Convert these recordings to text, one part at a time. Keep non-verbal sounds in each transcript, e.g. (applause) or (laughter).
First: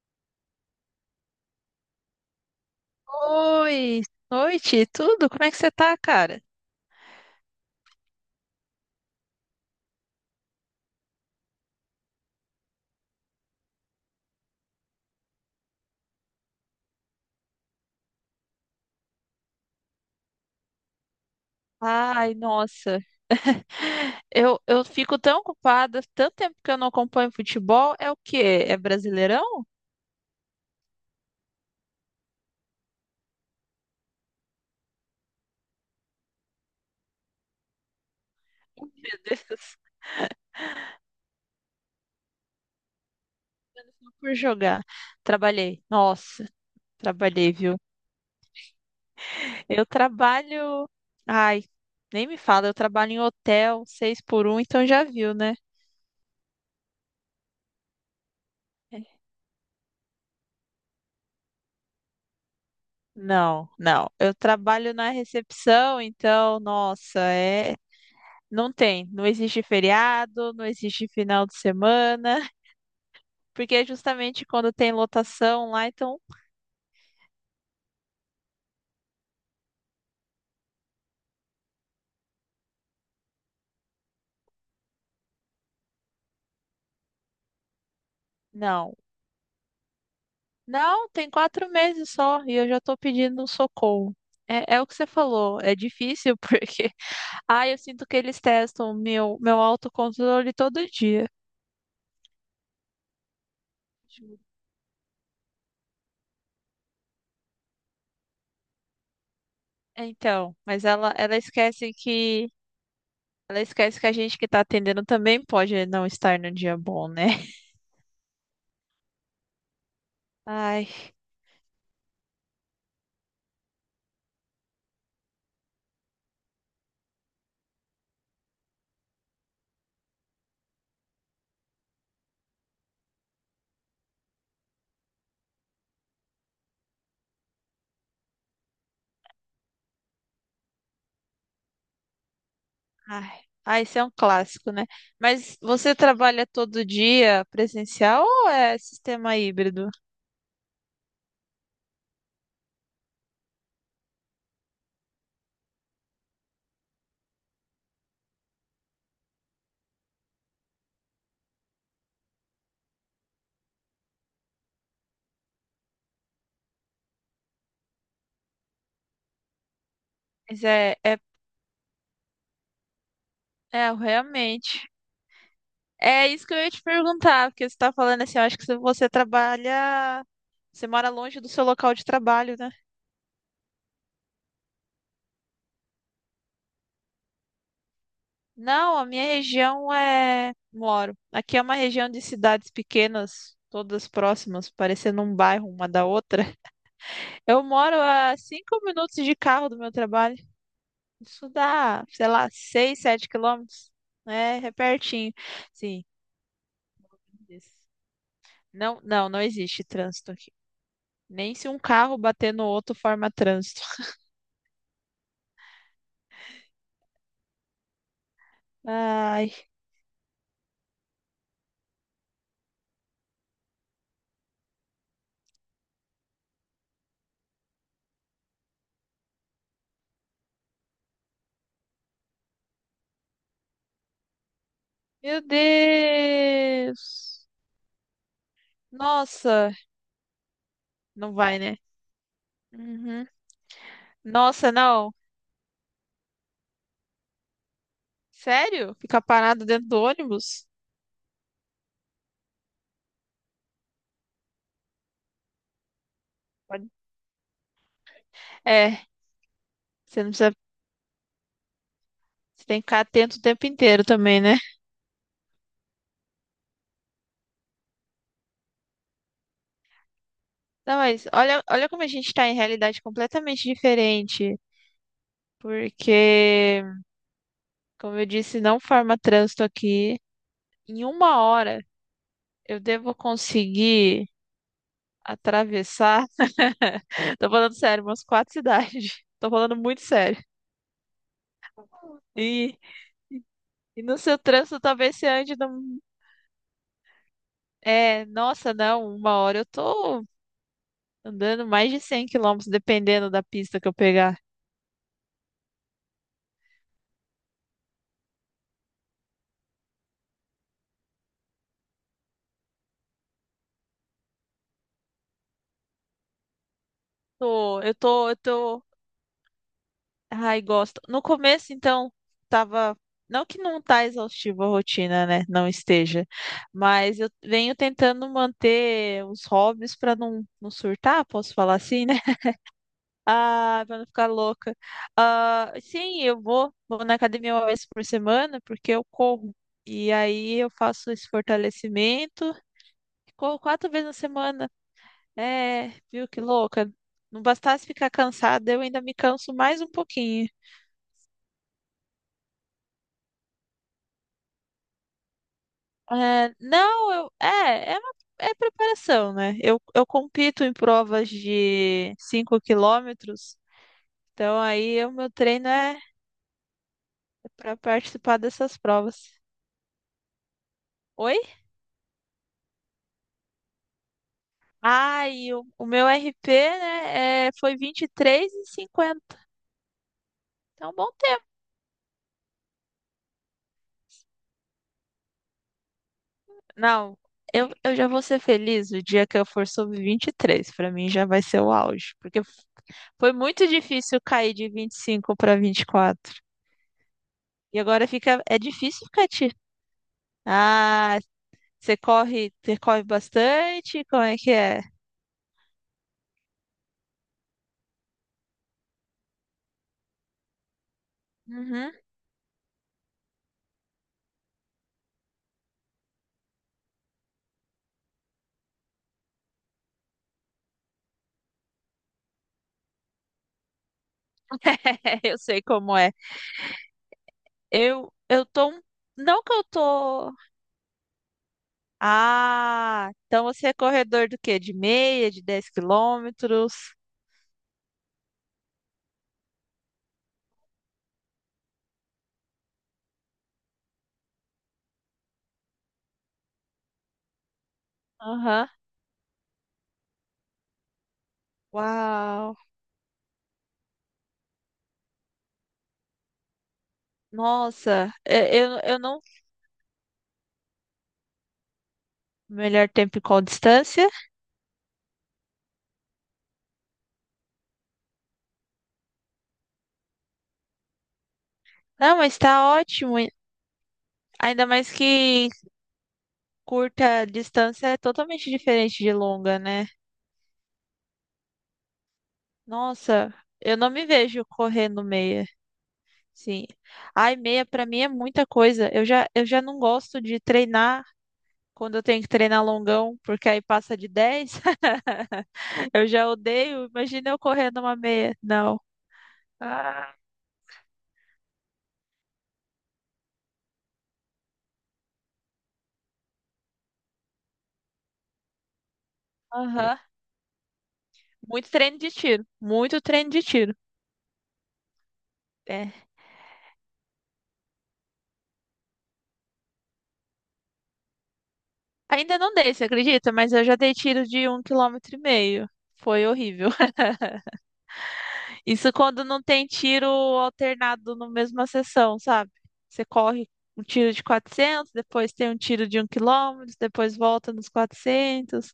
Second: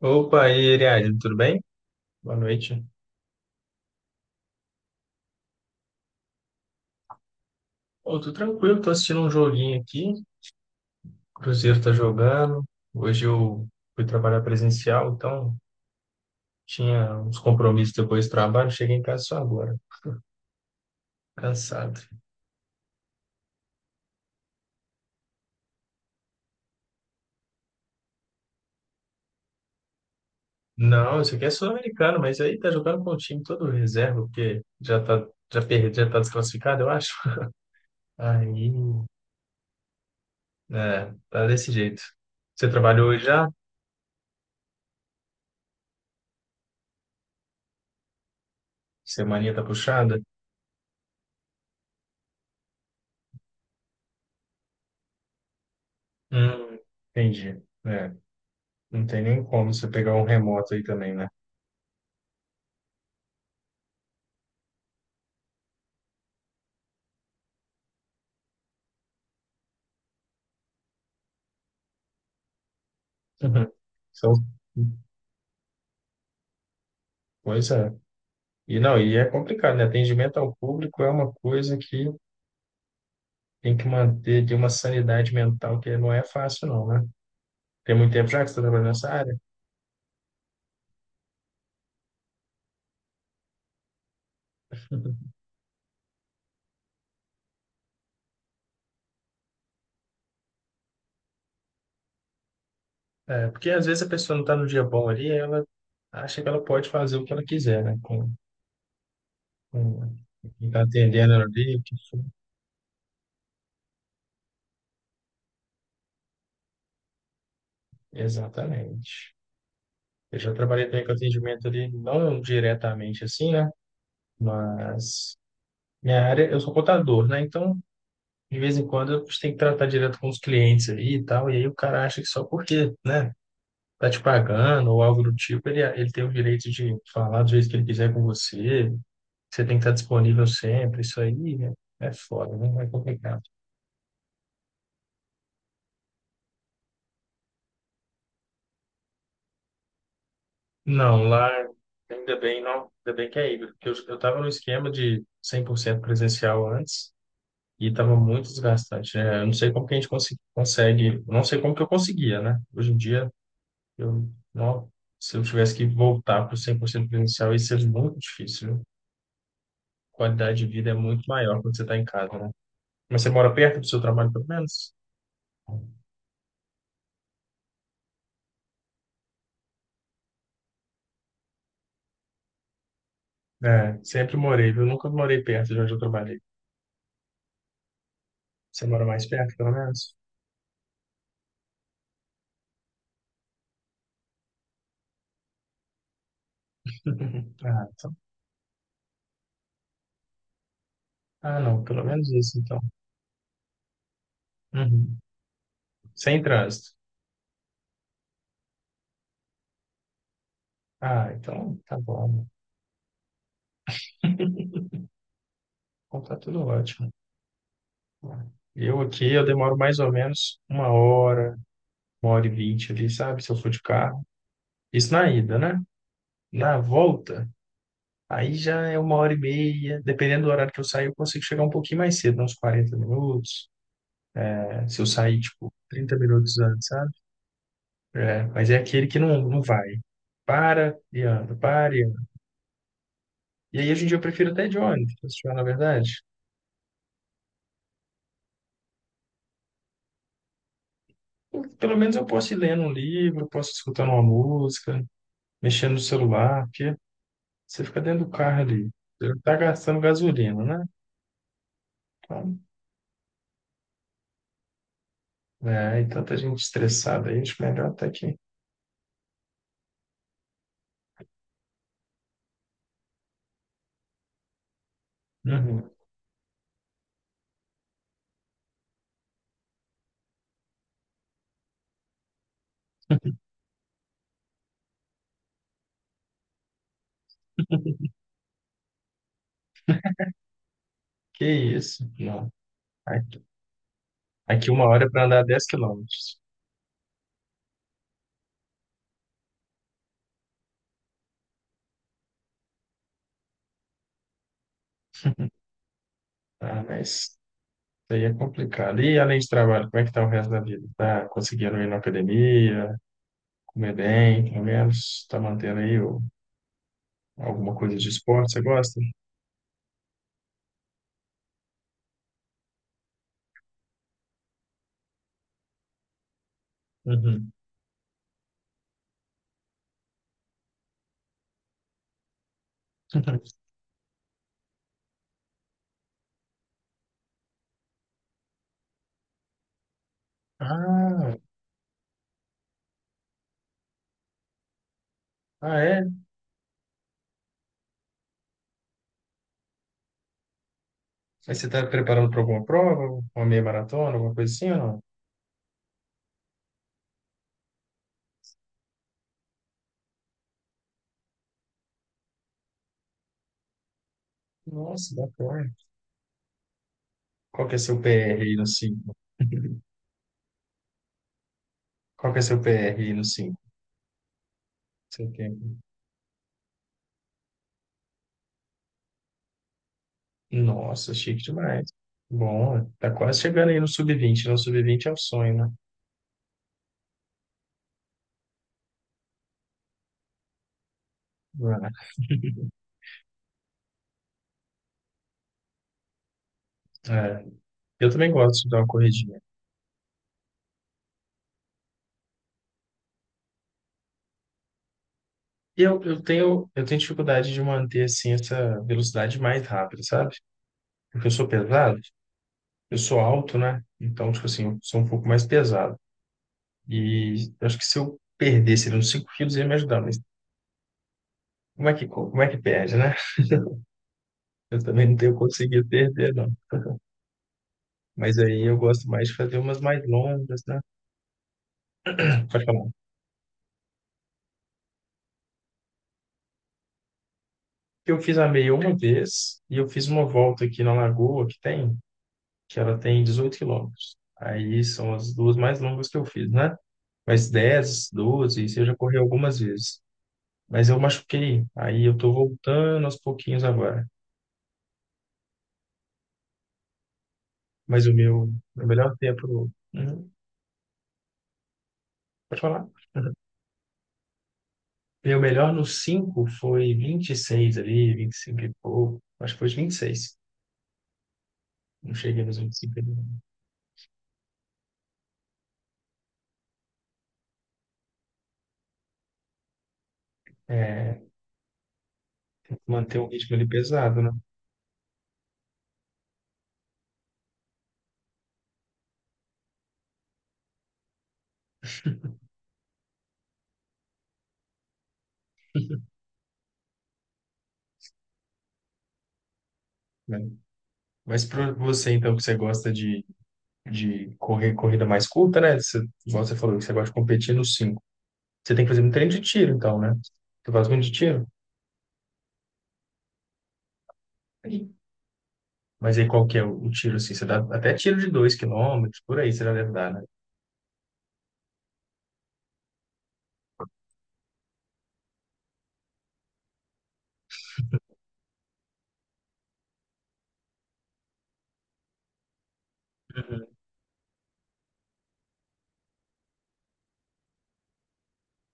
Opa, e aí, Ariadne, tudo bem? Boa noite. Oi, noite, tudo? Como é que você tá, cara? Ô, tô tranquilo, tô assistindo um joguinho aqui. O Cruzeiro tá jogando. Hoje eu fui trabalhar presencial, então tinha uns compromissos depois do trabalho. Cheguei em casa só agora, cansado. Ai, nossa. (laughs) Eu fico tão ocupada, tanto tempo que eu não acompanho futebol. É o quê? É Brasileirão? Não, isso aqui é sul-americano, mas aí tá jogando com o time todo reserva, porque já tá, já perde, já tá desclassificado, eu acho. (laughs) Aí, Meu Deus, (laughs) é, tá desse jeito. Você trabalhou hoje já? só por jogar. Trabalhei. Nossa, trabalhei, viu? Semaninha tá Eu puxada? trabalho. Ai, nem me fala, eu trabalho em hotel, seis por um, então já viu, né? Hum, entendi. É. Não É. tem nem como você pegar um remoto aí também, né? Não, não. Eu trabalho na recepção, então, nossa, é. Não tem, não existe feriado, não existe final de semana, (laughs) Uhum. porque é justamente São- quando tem lotação lá, então Pois é. E não, e é complicado, né? Atendimento ao público é uma coisa que tem que manter de uma sanidade mental que não é fácil, não, né? Tem muito tempo já que você está trabalhando não. nessa área. Não, tem 4 meses só e eu já tô pedindo um socorro. É, é o que você falou, é difícil (laughs) porque, ah, eu sinto que eles testam meu autocontrole todo dia. É, porque às vezes a pessoa Juro. não está no dia bom ali, ela acha que ela pode fazer o que ela quiser, né? Com Então, quem está mas atendendo ali, o que for. Ela esquece que a gente que tá atendendo também pode não estar no dia bom, né? (laughs) Exatamente. Eu já trabalhei Ai. também com atendimento ali, não diretamente assim, né? Mas minha área, eu sou contador, né? Então, de vez em quando, eu tenho que tratar direto com os clientes aí e tal. E aí o cara acha que só porque, né, tá te pagando ou algo do tipo, ele tem o direito de falar do jeito que ele quiser com você. Você tem que estar disponível sempre. Isso aí né, é foda, né? É Ai, complicado. ah, esse é um clássico, né? Mas você trabalha todo dia presencial ou é sistema híbrido? Não, lá, ainda bem, não. Ainda bem que é híbrido. Porque eu tava no esquema de 100% presencial antes. E estava muito desgastante, né? Eu não sei como que a gente consegue, eu não sei como que eu conseguia, né? Hoje em dia eu, não, se eu tivesse que voltar para o 100% presencial, ia ser muito difícil, viu? Qualidade Mas de vida é muito maior quando você está em casa, né? Mas você mora perto do é seu trabalho, pelo realmente. menos? É isso que eu ia te perguntar, porque você está falando assim, eu acho que se você trabalha, você mora longe do seu local de trabalho, né? É, sempre morei, viu? Nunca morei perto de onde eu trabalhei. Você Não, a mora mais minha perto, pelo região menos? é. Moro. Aqui é uma região de cidades pequenas, todas próximas, parecendo um bairro uma da outra. (laughs) Eu Ah, moro então. a 5 minutos de carro do meu trabalho. Isso Ah, não, dá, pelo sei menos lá, isso, então. 6, 7 quilômetros. É, é Uhum. pertinho. Sim. Sem trânsito. Isso. Não, não, não existe trânsito aqui. Ah, Nem se então um tá carro bom. bater no outro forma trânsito. Então tá tudo ótimo. Eu aqui, eu Ai, demoro mais ou menos uma hora e vinte ali, sabe? Se eu for de carro. Isso na ida, né? Na volta, aí já é uma hora e meia. Dependendo do horário que eu sair, eu consigo chegar um pouquinho mais cedo, uns 40 minutos. É, se eu sair, meu tipo, 30 minutos antes, sabe? Deus! É, mas é aquele que não, não Nossa, vai. Para e não anda, vai, né? para e anda. Uhum. E aí, hoje em dia, eu prefiro até Nossa, de ônibus, não. pra você falar na verdade. Sério? Ficar parado dentro do ônibus? Pelo menos eu posso ir lendo um livro, posso escutando uma música, mexendo no celular, Pode- porque você fica dentro do carro ali. É, Você não tá gastando você não precisa. gasolina, né? Então, Você tem que ficar atento o tempo inteiro também, né? é, e tanta gente estressada aí, acho melhor até que. Não, mas olha, olha como a gente tá em realidade completamente diferente. Uhum. Porque como eu disse, não forma trânsito aqui. Em uma hora eu devo (laughs) conseguir atravessar. (laughs) Tô falando sério, umas quatro cidades. (laughs) Tô falando muito sério. Que isso? Não. E, e no seu Aqui trânsito uma hora talvez para você andar ande 10 num... quilômetros. É, nossa, não, uma hora eu tô andando mais de 100 quilômetros, dependendo da pista que eu pegar. Tá? Mas isso aí é complicado. E além de trabalho, como é que tá o resto da vida? Tá conseguindo ir na academia, comer bem, pelo menos? Tá mantendo aí o- alguma Tô, eu coisa de tô, eu esporte? Você tô gosta? Ai, gosto. No começo, então, tava. Não que não tá exaustiva a rotina, né? Não esteja. Mas eu Uhum. venho tentando manter os hobbies para não surtar, posso falar assim, né? (laughs) (laughs) Ah, para não ficar louca. Ah, sim, eu vou, vou na academia uma vez por semana, porque eu corro. E aí eu faço esse Ah, fortalecimento. Corro quatro vezes na semana. ah, É, é? viu que louca? Não bastasse ficar cansada, eu ainda me canso mais um pouquinho. Mas você tá preparando para alguma prova? Uma meia maratona, alguma coisa assim ou não? É, não, eu, é, é, uma- é preparação, né? Eu compito em provas de 5 quilômetros, então aí o Nossa, meu treino bacana. é Qual para que é seu participar PR aí no dessas 5? provas. (laughs) Oi? Qual que é seu PR aí no 5? Ah, Seu e o, tempo. o meu RP, né, é, foi vinte e três e cinquenta. Então, bom Nossa, chique tempo. demais. Bom, tá quase chegando aí no sub-20, né? O sub-20 é o sonho, né? Não, eu já vou ser feliz o dia que eu for sub 23. Para mim já vai ser o Ah, auge, é, porque (laughs) foi muito difícil cair de 25 para 24. E quatro. é, E agora eu também fica, é gosto de dar uma difícil ficar corridinha. tirando. Ah, Você corre bastante? Como é que é? E eu tenho, eu tenho dificuldade de manter, assim, essa velocidade mais rápida, sabe? Porque eu sou Uhum. pesado, eu sou alto, né? Então, tipo assim, eu sou um pouco mais pesado. E eu acho que se eu perdesse ali uns 5 quilos, ia me ajudar. Mas como é que, como é que perde, né? Eu também não (laughs) tenho Eu sei conseguido como é. perder, não. Eu, Mas eu aí tô. eu um- gosto mais de Não que fazer eu umas mais tô. longas, né? Pode falar. Ah, então você é corredor do quê? De meia, de 10 quilômetros? Eu fiz a meia uma vez e eu fiz uma volta aqui na lagoa que tem, que ela tem 18 quilômetros. Aí são as duas mais longas que eu fiz, né? Mas 10, 12, Aham. isso eu já corri algumas vezes. Mas eu machuquei, aí eu tô Uau. voltando aos pouquinhos agora. Mas Nossa, o meu, é, eu, meu eu melhor não. tempo. Uhum, pode falar? Melhor tempo e qual (laughs) distância? Meu melhor no 5 foi 26 ali, 25 e cinco e pouco. Acho que foi os 26. Não Não, mas cheguei nos tá 25 ali. ótimo. Ainda mais que curta distância é totalmente diferente de longa, né? É, tem que manter o Nossa, ritmo ali eu não me pesado, vejo correndo meia. Sim. Ai, meia pra mim é muita coisa. Eu já não gosto de treinar quando eu tenho que treinar longão, porque aí passa de 10. (laughs) Eu já odeio. Imagina eu correndo uma meia. Não. Ah, né? Mas para você, então, que você gosta de correr corrida mais curta, né? Você, igual você falou, que você gosta de competir nos 5. Você tem que fazer muito treino de tiro, aham. então, né? Você faz muito de tiro? Muito treino de tiro. Muito treino de tiro. Sim. É. Mas aí qual que é o tiro, assim? Você dá até tiro de 2 quilômetros por aí você já deve dar, né? Ainda não dei, você acredita? Mas eu já dei tiro de um quilômetro e meio. Foi horrível. Isso quando não tem tiro alternado na mesma sessão, sabe? Você corre Uhum. um tiro de 400, depois tem um tiro de um quilômetro, depois volta nos 400.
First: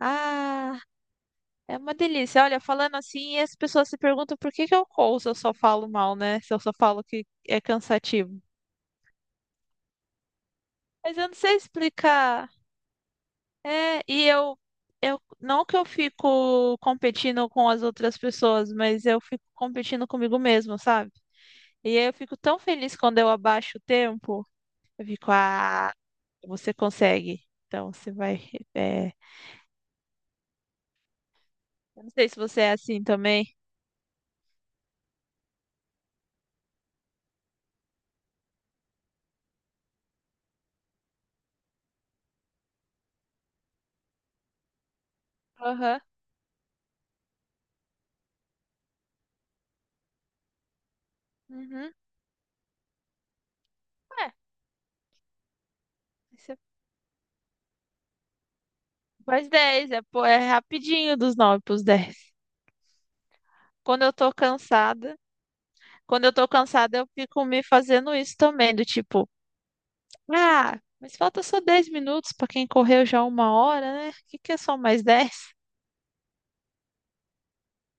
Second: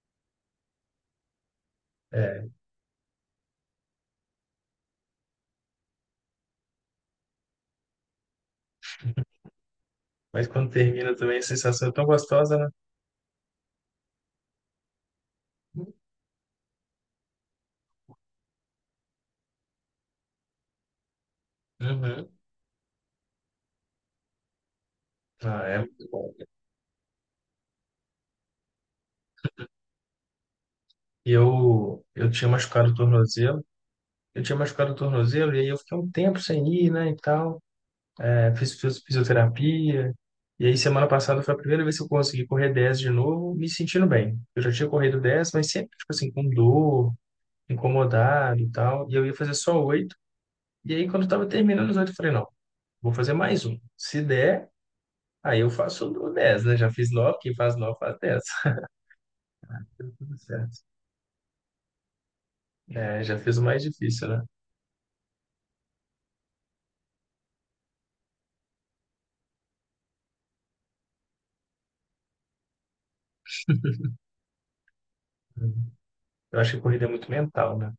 Ah, é uma delícia. É, Olha, falando assim, as pessoas se perguntam por que que eu corro se eu só falo mal, né? Se eu só falo que é cansativo. mas quando termina Mas eu não também a sei sensação é tão explicar. gostosa, né? É, e eu não que eu fico competindo com as outras pessoas, mas eu fico competindo comigo mesmo, sabe? E aí eu Uhum. fico tão feliz quando eu abaixo o tempo. Eu fico, Ah, é ah, muito bom. você consegue. Então você vai. é, E Eu eu, não sei eu se tinha você é machucado o assim também. tornozelo. Eu tinha machucado o tornozelo e aí eu fiquei um tempo sem ir, né, e tal. Fiz fisioterapia. E aí, semana passada foi a primeira vez que eu consegui correr 10 de novo, me sentindo bem. Eu já tinha corrido 10 mas sempre, Aham. tipo assim, com dor, incomodado e tal. E eu ia fazer só oito. E aí, quando eu tava terminando Uhum. os 8 eu falei, não, vou fazer mais um. Se É, der, aí eu faço o você 10 né? Já fiz nove, quem faz 9 faz dez. faz 10 é, (laughs) pô, Tudo é certo. rapidinho dos 9 pros 10. É, já fiz o mais Quando eu difícil, tô né? cansada, quando eu tô cansada, eu fico me fazendo isso também, do tipo, ah, mas falta só 10 minutos pra quem correu já uma hora, né? O que que é só mais dez. Eu acho que corrida é muito mental, né?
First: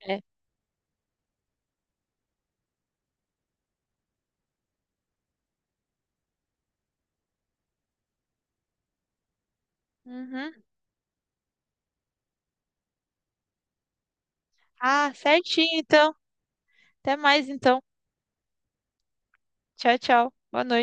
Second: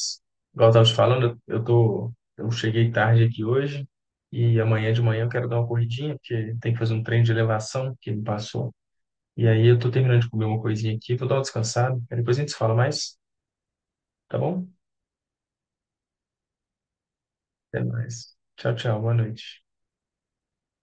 É. igual eu tava te falando, eu tô, eu cheguei tarde aqui hoje e amanhã de manhã eu quero dar uma corridinha, porque tem que fazer um treino de elevação que me passou. E aí eu tô terminando de comer Uhum. uma coisinha aqui, vou dar uma descansada, aí depois a gente se fala mais, tá bom? Ah, certinho então. Até mais então. Até mais. Tchau, tchau, boa noite. Tchau, tchau. Boa noite.